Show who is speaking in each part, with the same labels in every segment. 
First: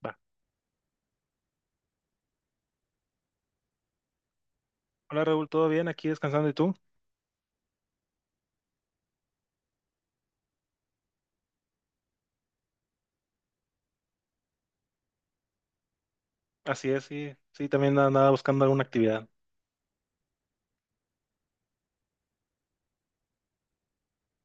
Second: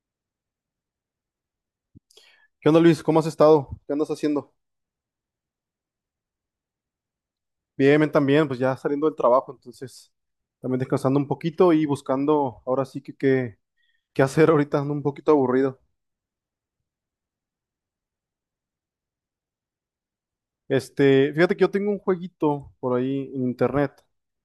Speaker 1: Va.
Speaker 2: ¿Qué onda, Luis? ¿Cómo has estado? ¿Qué andas haciendo?
Speaker 1: Hola Raúl, ¿todo bien? Aquí descansando, ¿y tú?
Speaker 2: Bien, bien, también, pues ya saliendo del trabajo, entonces también descansando un poquito y buscando ahora sí que qué hacer ahorita, ando un poquito aburrido.
Speaker 1: Así es, sí, sí, también andaba buscando alguna actividad.
Speaker 2: Fíjate que yo tengo un jueguito por ahí en internet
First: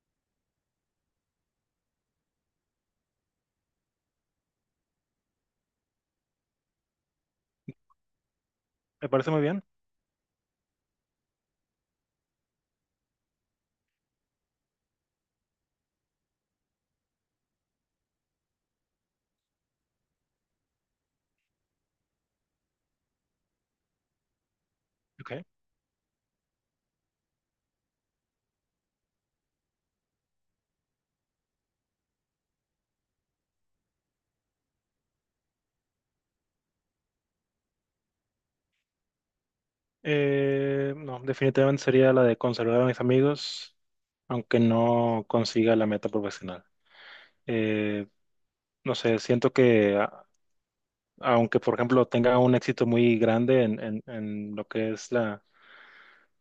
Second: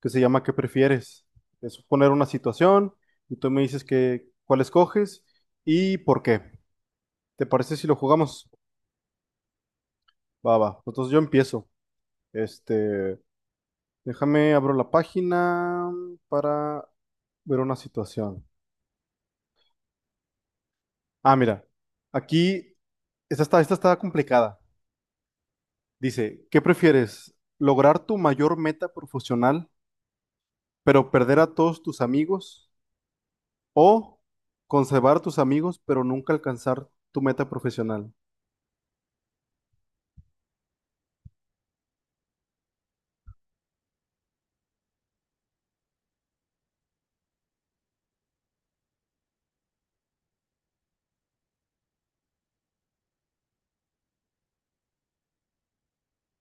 Speaker 2: que se llama ¿qué prefieres? Es poner una situación y tú me dices que cuál escoges y por qué. ¿Te parece si lo jugamos?
Speaker 1: Me parece muy bien.
Speaker 2: Va, va. Entonces yo empiezo. Este, Déjame abro la página para ver una situación. Ah, mira, aquí esta está complicada.
Speaker 1: Ok.
Speaker 2: Dice, ¿qué prefieres? ¿Lograr tu mayor meta profesional, pero perder a todos tus amigos? ¿O conservar a tus amigos, pero nunca alcanzar tu meta profesional?
Speaker 1: No, definitivamente sería la de conservar a mis amigos, aunque no consiga la meta profesional. Eh, no sé, siento que aunque, por ejemplo, tenga un éxito muy grande en en lo que es la,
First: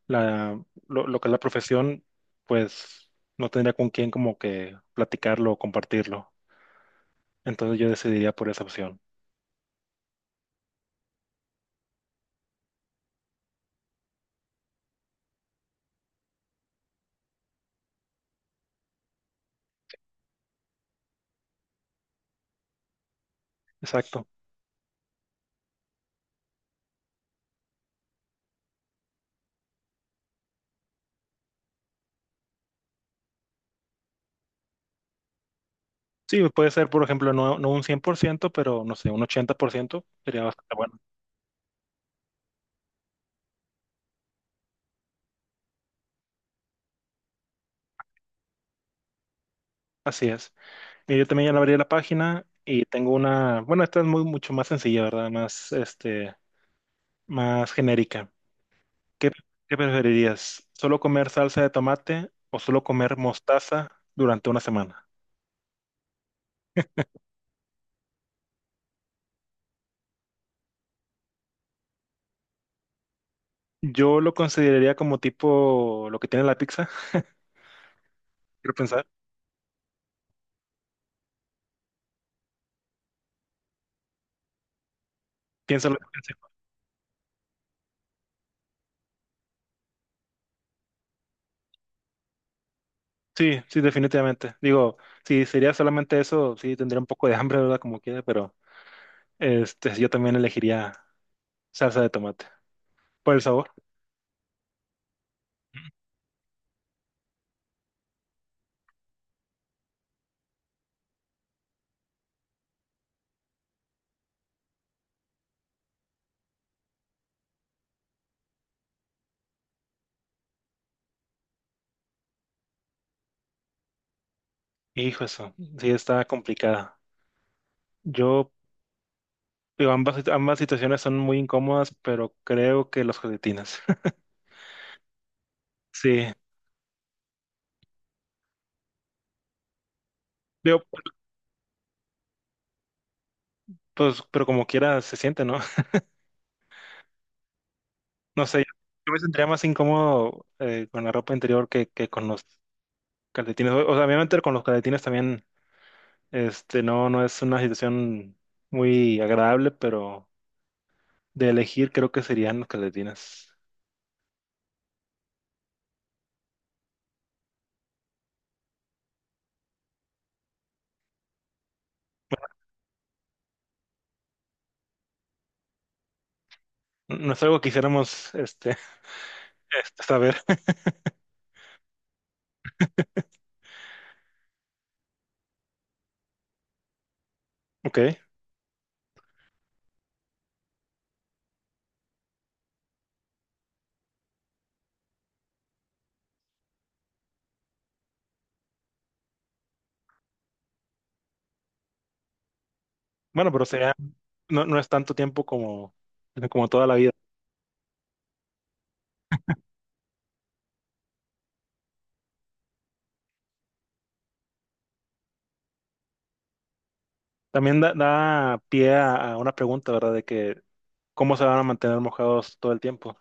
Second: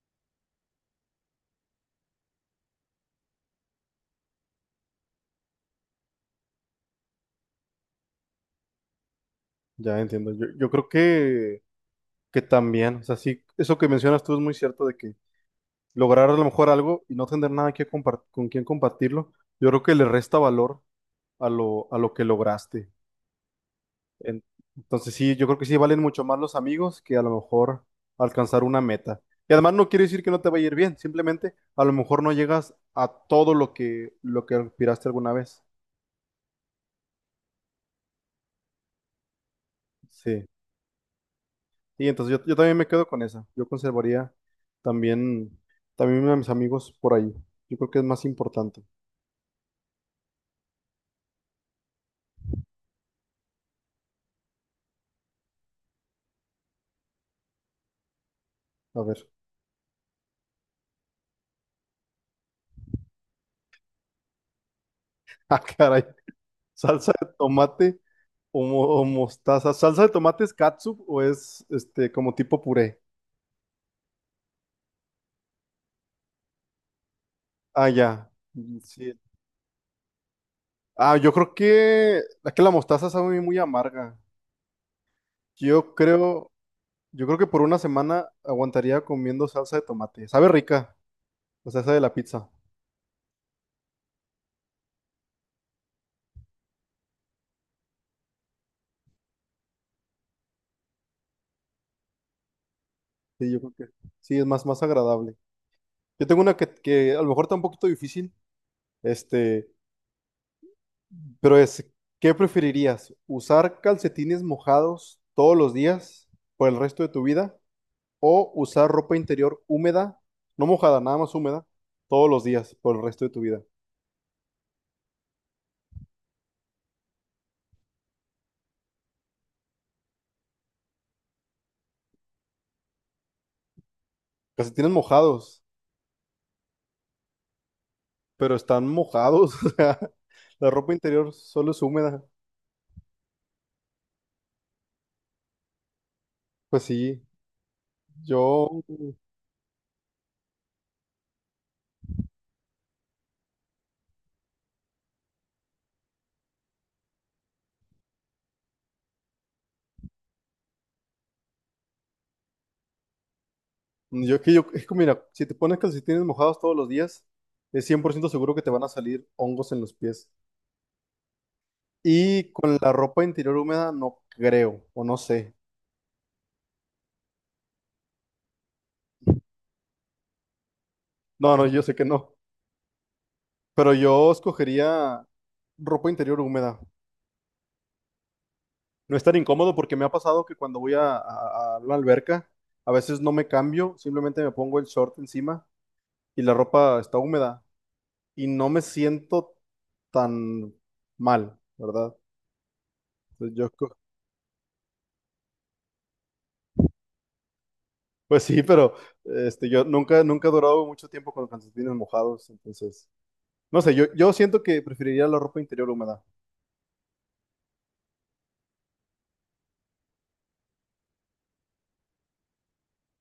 Speaker 1: la lo que es la profesión, pues no tendría con quién como que platicarlo o compartirlo. Entonces yo decidiría por esa opción.
Speaker 2: Ya entiendo. Yo creo que también, o sea, sí, eso que mencionas tú es muy cierto de que lograr a lo mejor algo y no tener nada que con quien compartirlo, yo creo que le resta valor a lo que lograste.
Speaker 1: Exacto.
Speaker 2: En- Entonces sí, yo creo que sí valen mucho más los amigos que a lo mejor alcanzar una meta. Y además no quiere decir que no te vaya a ir bien, simplemente a lo mejor no llegas a todo lo que aspiraste alguna vez.
Speaker 1: Sí, puede ser, por ejemplo, no un 100%, pero no sé, un 80% sería
Speaker 2: Sí.
Speaker 1: bastante bueno.
Speaker 2: Y entonces yo también me quedo con esa. Yo conservaría también también a mis amigos por ahí. Yo creo que es más importante.
Speaker 1: Así es. Y yo también ya le abrí la página y tengo una, bueno, esta es muy mucho más sencilla, ¿verdad? Más, este, más genérica.
Speaker 2: A ver.
Speaker 1: ¿Qué, ¿qué preferirías? ¿Solo comer salsa de tomate o solo comer mostaza durante una semana?
Speaker 2: Ah, caray. ¿Salsa de tomate o, o mostaza? ¿Salsa de tomate es catsup o es este como tipo puré?
Speaker 1: Yo lo consideraría como tipo lo que tiene la pizza,
Speaker 2: Ah, ya.
Speaker 1: quiero pensar.
Speaker 2: Sí, ah, yo creo que es que la mostaza sabe muy amarga. Yo
Speaker 1: Piénsalo.
Speaker 2: creo, yo creo que por una semana aguantaría comiendo salsa de tomate. Sabe rica, la salsa de la pizza.
Speaker 1: Sí, sí, definitivamente. Digo, si sería solamente eso, sí tendría un poco de hambre, ¿verdad? Como quiera, pero... Este, yo también elegiría salsa de tomate por el
Speaker 2: Sí, yo
Speaker 1: sabor.
Speaker 2: creo que sí, es más agradable. Yo tengo una que a lo mejor está un poquito difícil, este, pero es, ¿qué preferirías? ¿Usar calcetines mojados todos los días por el resto de tu vida o usar ropa interior húmeda, no mojada, nada más húmeda, todos los días por el resto de tu vida?
Speaker 1: Hijo, eso sí está complicada. Yo, digo, ambas situaciones son muy incómodas, pero creo que los josetinas.
Speaker 2: Calcetines mojados.
Speaker 1: Sí,
Speaker 2: Pero están mojados, o sea, la
Speaker 1: digo,
Speaker 2: ropa interior solo es húmeda.
Speaker 1: pues, pero como quiera se siente, ¿no?
Speaker 2: Pues sí,
Speaker 1: No sé,
Speaker 2: yo, mm,
Speaker 1: yo me sentiría más incómodo con la ropa interior que con los calcetines. O sea, obviamente con los calcetines también, este, no es una situación muy agradable, pero de elegir creo que serían los calcetines.
Speaker 2: yo, es que mira, si te pones calcetines mojados todos los días, es 100% seguro que te van a salir hongos en los pies. Y con la ropa interior húmeda, no creo, o no sé.
Speaker 1: No no es algo que quisiéramos, este. Este, saber,
Speaker 2: No, no, yo sé que no, pero yo escogería ropa interior húmeda.
Speaker 1: ok.
Speaker 2: No es tan incómodo porque me ha pasado que cuando voy a la alberca, a veces no me cambio, simplemente me pongo el short encima y la ropa está húmeda. Y no me siento tan mal, ¿verdad?
Speaker 1: Bueno,
Speaker 2: Entonces
Speaker 1: pero sería, no, no es tanto tiempo como, como toda la vida.
Speaker 2: pues sí, pero yo nunca he durado mucho tiempo con los calcetines mojados, entonces, no sé, yo siento que preferiría la ropa interior húmeda,
Speaker 1: También da pie a una pregunta, ¿verdad? De que, ¿cómo se van a mantener mojados todo el tiempo?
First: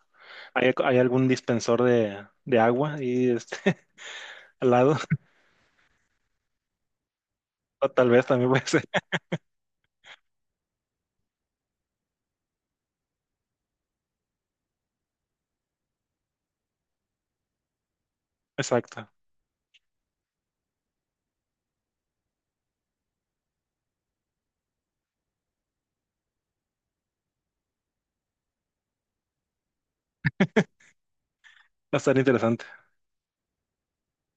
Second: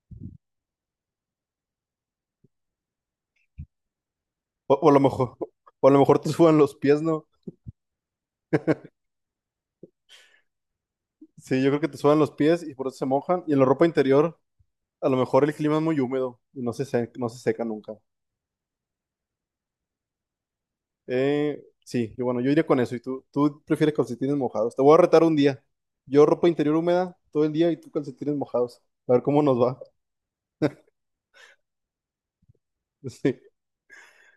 Speaker 1: ¿Hay algún dispensor de agua y este, al
Speaker 2: o a
Speaker 1: lado?
Speaker 2: lo mejor, o a lo mejor te sudan los pies, ¿no?
Speaker 1: O tal vez también puede ser.
Speaker 2: Sí, yo creo que te sudan los pies y por eso se mojan, y en la ropa interior, a lo mejor el clima es muy húmedo y no no se seca nunca.
Speaker 1: Exacto. Va
Speaker 2: Sí, yo, bueno, yo iría con eso. ¿Y tú prefieres calcetines mojados? Te voy a retar un día. Yo ropa interior húmeda todo el día y tú calcetines mojados. A ver cómo nos va.
Speaker 1: a estar interesante.
Speaker 2: Sí.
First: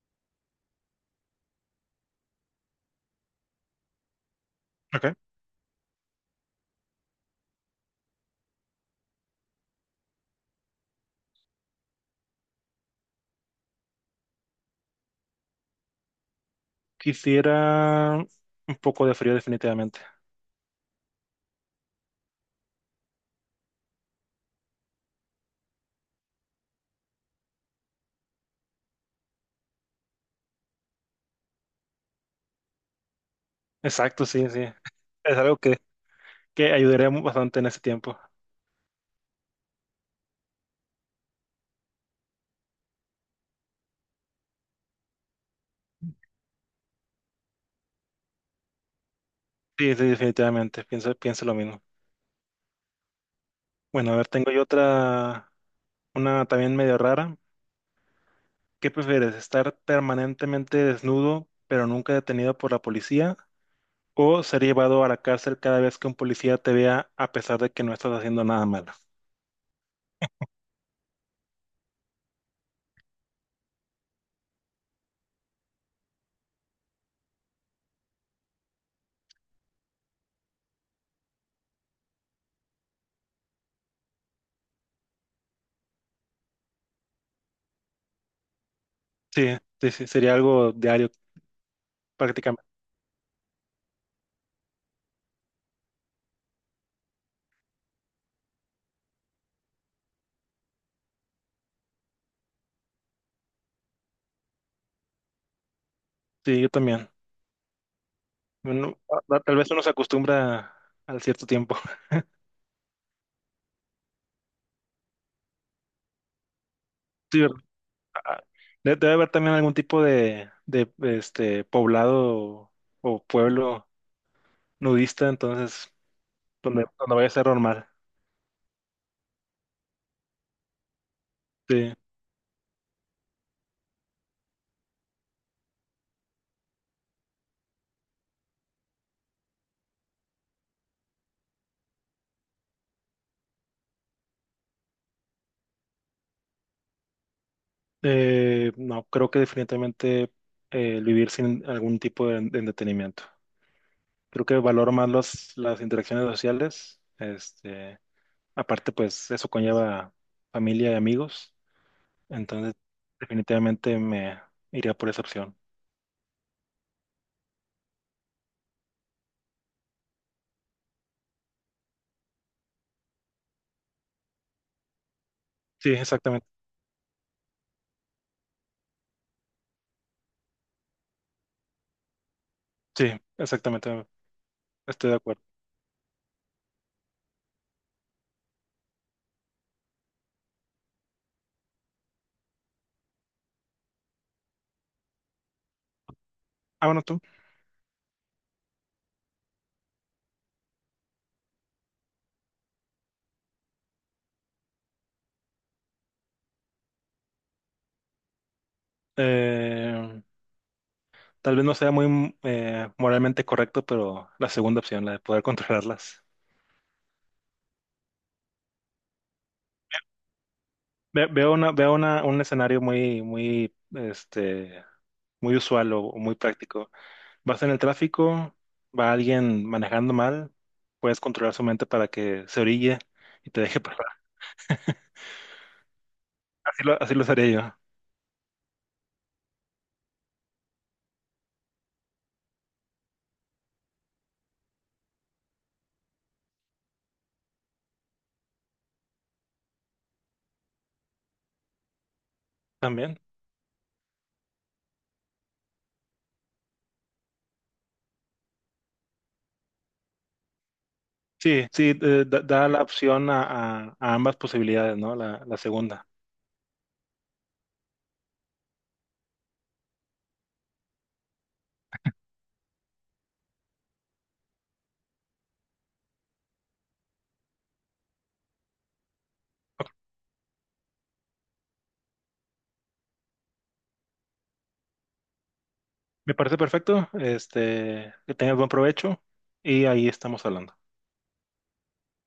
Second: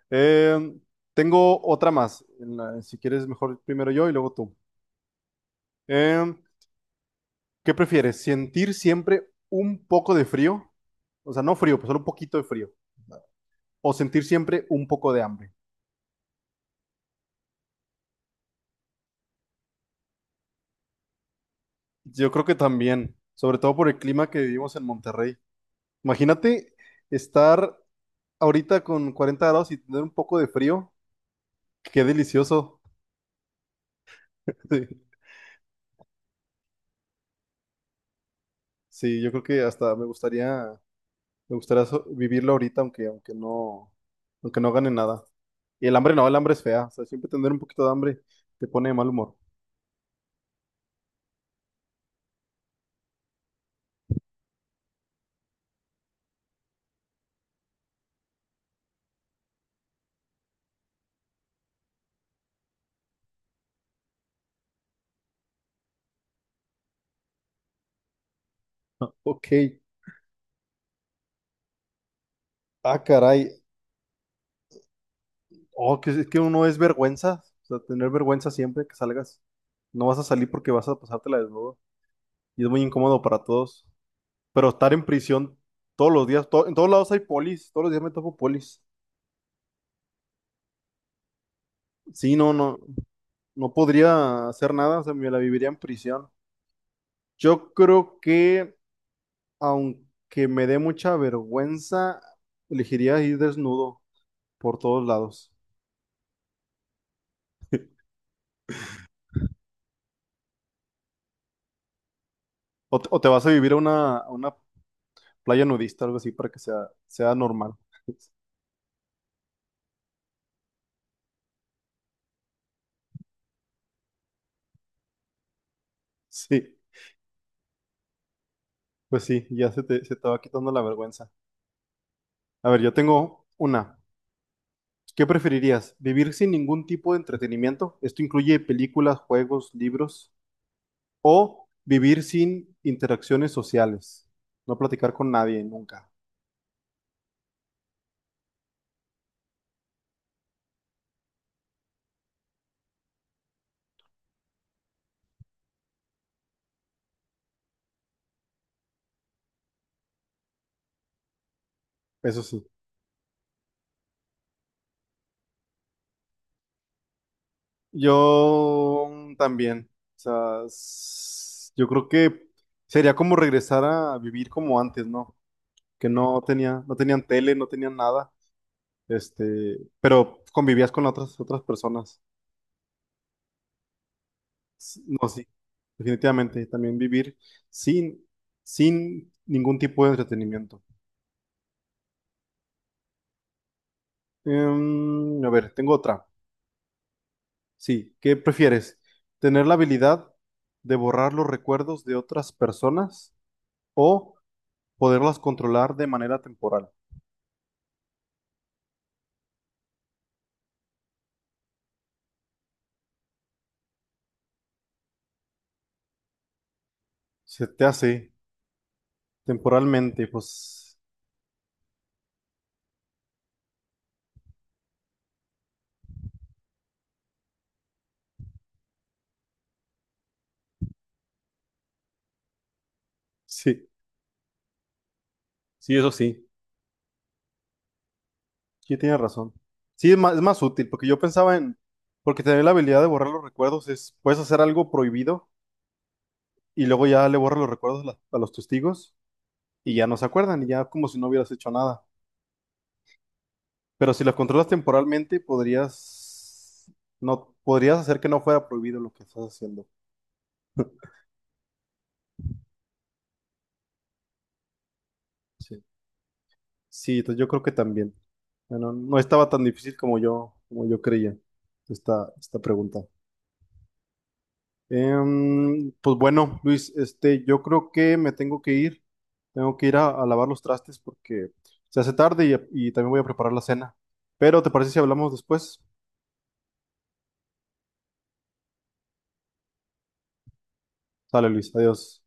Speaker 2: Eh, tengo otra más. Si quieres, mejor primero yo y luego tú.
Speaker 1: Ok.
Speaker 2: Eh, ¿Qué prefieres? ¿Sentir siempre un poco de frío? O sea, no frío, pues solo un poquito de frío. O sentir siempre un poco de hambre.
Speaker 1: Quisiera un poco de frío definitivamente.
Speaker 2: Yo creo que también, sobre todo por el clima que vivimos en Monterrey. Imagínate estar ahorita con 40 grados y tener un poco de frío, qué delicioso.
Speaker 1: Exacto, sí, sí.
Speaker 2: Sí,
Speaker 1: Es algo que, que ayudaría bastante en ese tiempo.
Speaker 2: sí, yo creo que hasta me gustaría, vivirlo ahorita, aunque no gane nada. Y el hambre no, el hambre es fea. O sea, siempre tener un poquito de hambre te pone de mal humor.
Speaker 1: Sí, sí, definitivamente. Pienso, pienso lo mismo. Bueno, a ver, tengo yo otra, una también medio rara. ¿Qué prefieres, estar permanentemente desnudo, pero nunca detenido por la policía? ¿O ser llevado a la cárcel cada vez que un policía te vea a pesar de que no estás haciendo nada malo?
Speaker 2: Ok. Ah, caray. Oh, que es que uno es vergüenza. O sea, tener vergüenza siempre que salgas. No vas a salir porque vas a pasártela desnudo. Y es muy incómodo para todos. Pero estar en prisión todos los días, en todos lados hay polis. Todos los días me topo polis.
Speaker 1: Sí, sí, sí, sería algo diario
Speaker 2: Sí, no,
Speaker 1: prácticamente.
Speaker 2: no, no podría hacer nada, o sea, me la viviría en prisión. Yo creo que, aunque me dé mucha vergüenza, elegiría ir desnudo por todos lados.
Speaker 1: Sí, yo también. Bueno, tal vez uno se acostumbra al cierto tiempo.
Speaker 2: O te vas a vivir a a una playa nudista, algo así, para que sea
Speaker 1: Sí, ¿verdad?
Speaker 2: normal.
Speaker 1: Ah, ah, debe haber también algún tipo de este, poblado o pueblo nudista, entonces,
Speaker 2: Sí,
Speaker 1: donde vaya a ser normal.
Speaker 2: pues sí, ya se te va quitando la vergüenza.
Speaker 1: Sí,
Speaker 2: A ver, yo tengo una. ¿Qué preferirías? ¿Vivir sin ningún tipo de entretenimiento? Esto incluye películas, juegos, libros. O vivir sin interacciones sociales. No platicar con nadie nunca.
Speaker 1: no, creo que definitivamente el vivir sin algún tipo de entretenimiento. Creo que valoro más las interacciones sociales. Este, aparte, pues eso conlleva familia y amigos.
Speaker 2: Eso sí.
Speaker 1: Entonces, definitivamente me iría por esa opción.
Speaker 2: Yo también. O sea, yo creo que sería como regresar a vivir como antes, ¿no?
Speaker 1: Sí,
Speaker 2: Que
Speaker 1: exactamente.
Speaker 2: no tenían tele, no tenían nada. Este, pero convivías con otras personas.
Speaker 1: Sí, exactamente. Estoy de
Speaker 2: No,
Speaker 1: acuerdo.
Speaker 2: sí. Definitivamente. También vivir sin, sin ningún tipo de entretenimiento. Em, a ver, tengo otra.
Speaker 1: Ah, bueno, tú.
Speaker 2: Sí, ¿qué prefieres? ¿Tener la habilidad de borrar los recuerdos de otras personas o poderlas controlar de manera temporal?
Speaker 1: Eh, Tal vez no sea muy moralmente correcto, pero la segunda opción, la de poder controlarlas.
Speaker 2: Se te hace temporalmente, pues
Speaker 1: Veo una, un escenario muy, muy, este, muy usual o muy práctico. Vas en el tráfico, va alguien manejando mal, puedes controlar su mente para que se orille y te deje
Speaker 2: sí,
Speaker 1: pasar.
Speaker 2: sí, eso sí,
Speaker 1: Así lo haría yo
Speaker 2: sí tienes razón. Sí, es es más útil, porque yo pensaba en, porque tener la habilidad de borrar los recuerdos es, puedes hacer algo prohibido y luego ya le borras los recuerdos a los testigos y ya no se acuerdan y ya como si no hubieras hecho nada.
Speaker 1: también.
Speaker 2: Pero si las controlas temporalmente, podrías, no, podrías hacer que no fuera prohibido lo que estás haciendo.
Speaker 1: Sí, sí, da, da la opción a, a ambas posibilidades, ¿no? La
Speaker 2: Sí.
Speaker 1: segunda.
Speaker 2: Sí, entonces yo creo que también. Bueno, no estaba tan difícil como como yo creía esta pregunta. Em, pues bueno, Luis, yo creo que me tengo que ir. Tengo que ir a lavar los trastes porque se hace tarde y también voy a preparar la cena. Pero ¿te parece si hablamos después?
Speaker 1: Me parece perfecto, este, que tengas buen provecho y ahí estamos hablando.
Speaker 2: Sale, Luis, adiós.